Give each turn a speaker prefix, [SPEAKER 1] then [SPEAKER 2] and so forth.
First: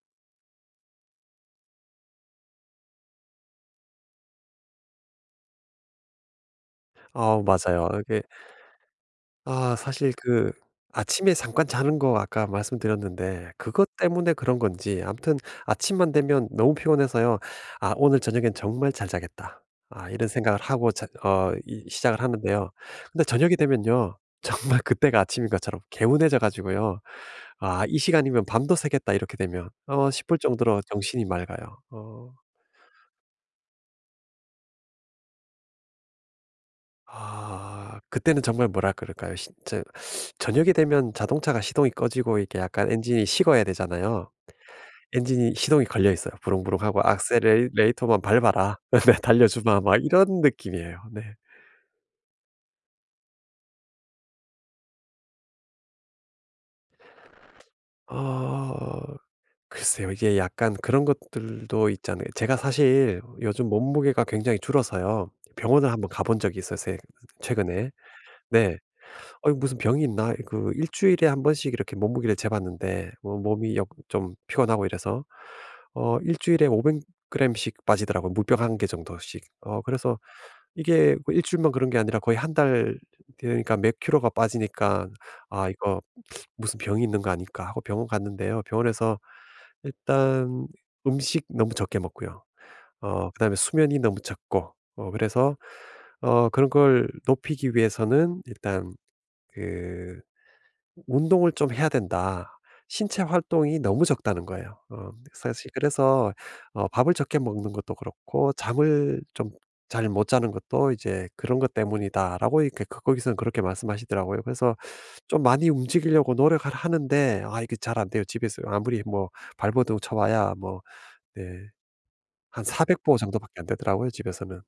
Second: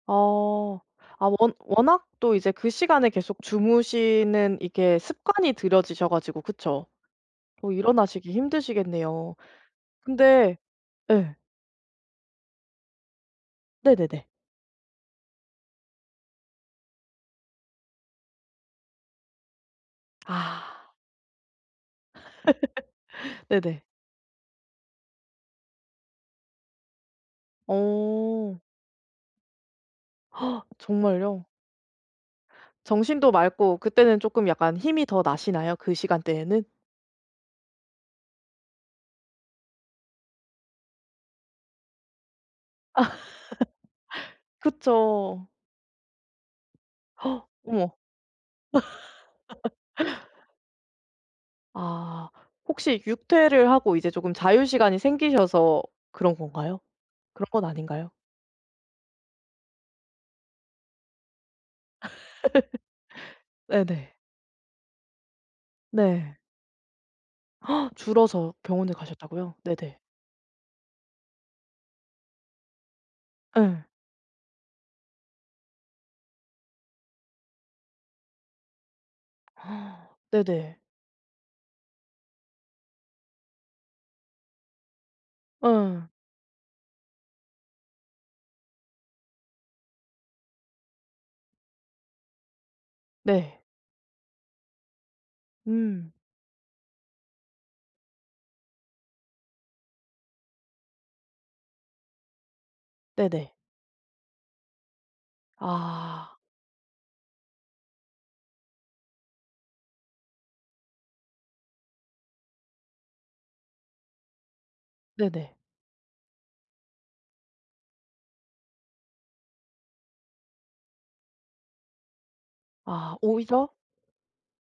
[SPEAKER 1] 어. 아 워 워낙 또 이제 그 시간에 계속 주무시는 이게 습관이 들여지셔 가지고 그쵸.
[SPEAKER 2] 아
[SPEAKER 1] 더
[SPEAKER 2] 맞아요. 이게
[SPEAKER 1] 일어나시기 힘드시겠네요.
[SPEAKER 2] 아 사실 그
[SPEAKER 1] 근데
[SPEAKER 2] 아침에
[SPEAKER 1] 예.
[SPEAKER 2] 잠깐 자는 거 아까 말씀드렸는데 그것
[SPEAKER 1] 네네네.
[SPEAKER 2] 때문에 그런 건지 아무튼 아침만 되면 너무 피곤해서요. '아 오늘 저녁에는 정말 잘 자겠다.' 아 이런 생각을
[SPEAKER 1] 아.
[SPEAKER 2] 하고 자 어 이 시작을 하는데요. 근데 저녁이
[SPEAKER 1] 네네.
[SPEAKER 2] 되면요. 정말 그때가 아침인 것처럼 개운해져 가지고요 '아 이 시간이면
[SPEAKER 1] 어.
[SPEAKER 2] 밤도 새겠다 이렇게 되면.' 어 싶을 정도로 정신이
[SPEAKER 1] 정말요?
[SPEAKER 2] 맑아요. 어.
[SPEAKER 1] 정신도 맑고 그때는 쪼끔 약간 힘이 더 나시나요 그 시간대에는?
[SPEAKER 2] 아 그때는 정말 뭐라 그럴까요? 시 저 저녁이 되면 자동차가 시동이 꺼지고 이렇게 약간 엔진이 식어야 되잖아요.
[SPEAKER 1] 그쵸.
[SPEAKER 2] 엔진이 시동이 걸려있어요. 부릉부릉 하고 '액셀레
[SPEAKER 1] 어머.
[SPEAKER 2] 레이터만 밟아라.' 네 '달려주마.' 막 이런 느낌이에요. 네.
[SPEAKER 1] 아. 혹시 육퇴를 하고 이제 조금 자유시간이 생기셔서 그런 건가요? 그런 건 아닌가요?
[SPEAKER 2] 어 글쎄요. 이게 약간 그런 것들도 있잖아요. 제가 사실 요즘
[SPEAKER 1] 네네.
[SPEAKER 2] 몸무게가 굉장히 줄어서요. 병원을 한번
[SPEAKER 1] 네.
[SPEAKER 2] 가본 적이 있었어요 최근에.
[SPEAKER 1] 줄어서
[SPEAKER 2] 네.
[SPEAKER 1] 병원에
[SPEAKER 2] 어 이
[SPEAKER 1] 가셨다고요?
[SPEAKER 2] 무슨
[SPEAKER 1] 네네.
[SPEAKER 2] 병이 있나? 그 1 주일에 1 번씩 이렇게 몸무게를 재봤는데 어 몸이
[SPEAKER 1] 예.
[SPEAKER 2] 역 좀 피곤하고 이래서 어 1 주일에 500 그램씩 빠지더라고요 물병 1 개 정도씩. 어 그래서
[SPEAKER 1] 네네.
[SPEAKER 2] 이게 뭐 1 주일만 그런 게 아니라 거의 1 달 그러니까 몇 킬로가 빠지니깐 '아 이거
[SPEAKER 1] 예.
[SPEAKER 2] 무슨 병이 있는 거 아닐까?' 하고 병원 갔는데요 병원에서 일단 음식 너무 적게 먹고요 어 그다음에
[SPEAKER 1] 네.
[SPEAKER 2] 수면이 너무 적고 어 그래서
[SPEAKER 1] 음.
[SPEAKER 2] 어 그런 걸 높이기 위해서는 일단 그 "운동을 좀 해야 된다. 신체
[SPEAKER 1] 네네.
[SPEAKER 2] 활동이 너무 적다."는 거예요. 어 사실
[SPEAKER 1] 아.
[SPEAKER 2] 그래서 어 "밥을 적게 먹는 것도 그렇고 잠을 좀 잘 못 자는 것도 이제 그런 것 때문이다."라고 이렇게 그 거기서는 그렇게 말씀하시더라고요. 그래서 좀
[SPEAKER 1] 네네.
[SPEAKER 2] 많이 움직이려고 노력을 하는데 아 이게 잘 안 돼요. 집에서 아무리 뭐 발버둥 쳐봐야 뭐 네 한 400
[SPEAKER 1] 아
[SPEAKER 2] 보 정도밖에 안
[SPEAKER 1] 오히려
[SPEAKER 2] 되더라고요 집에서는.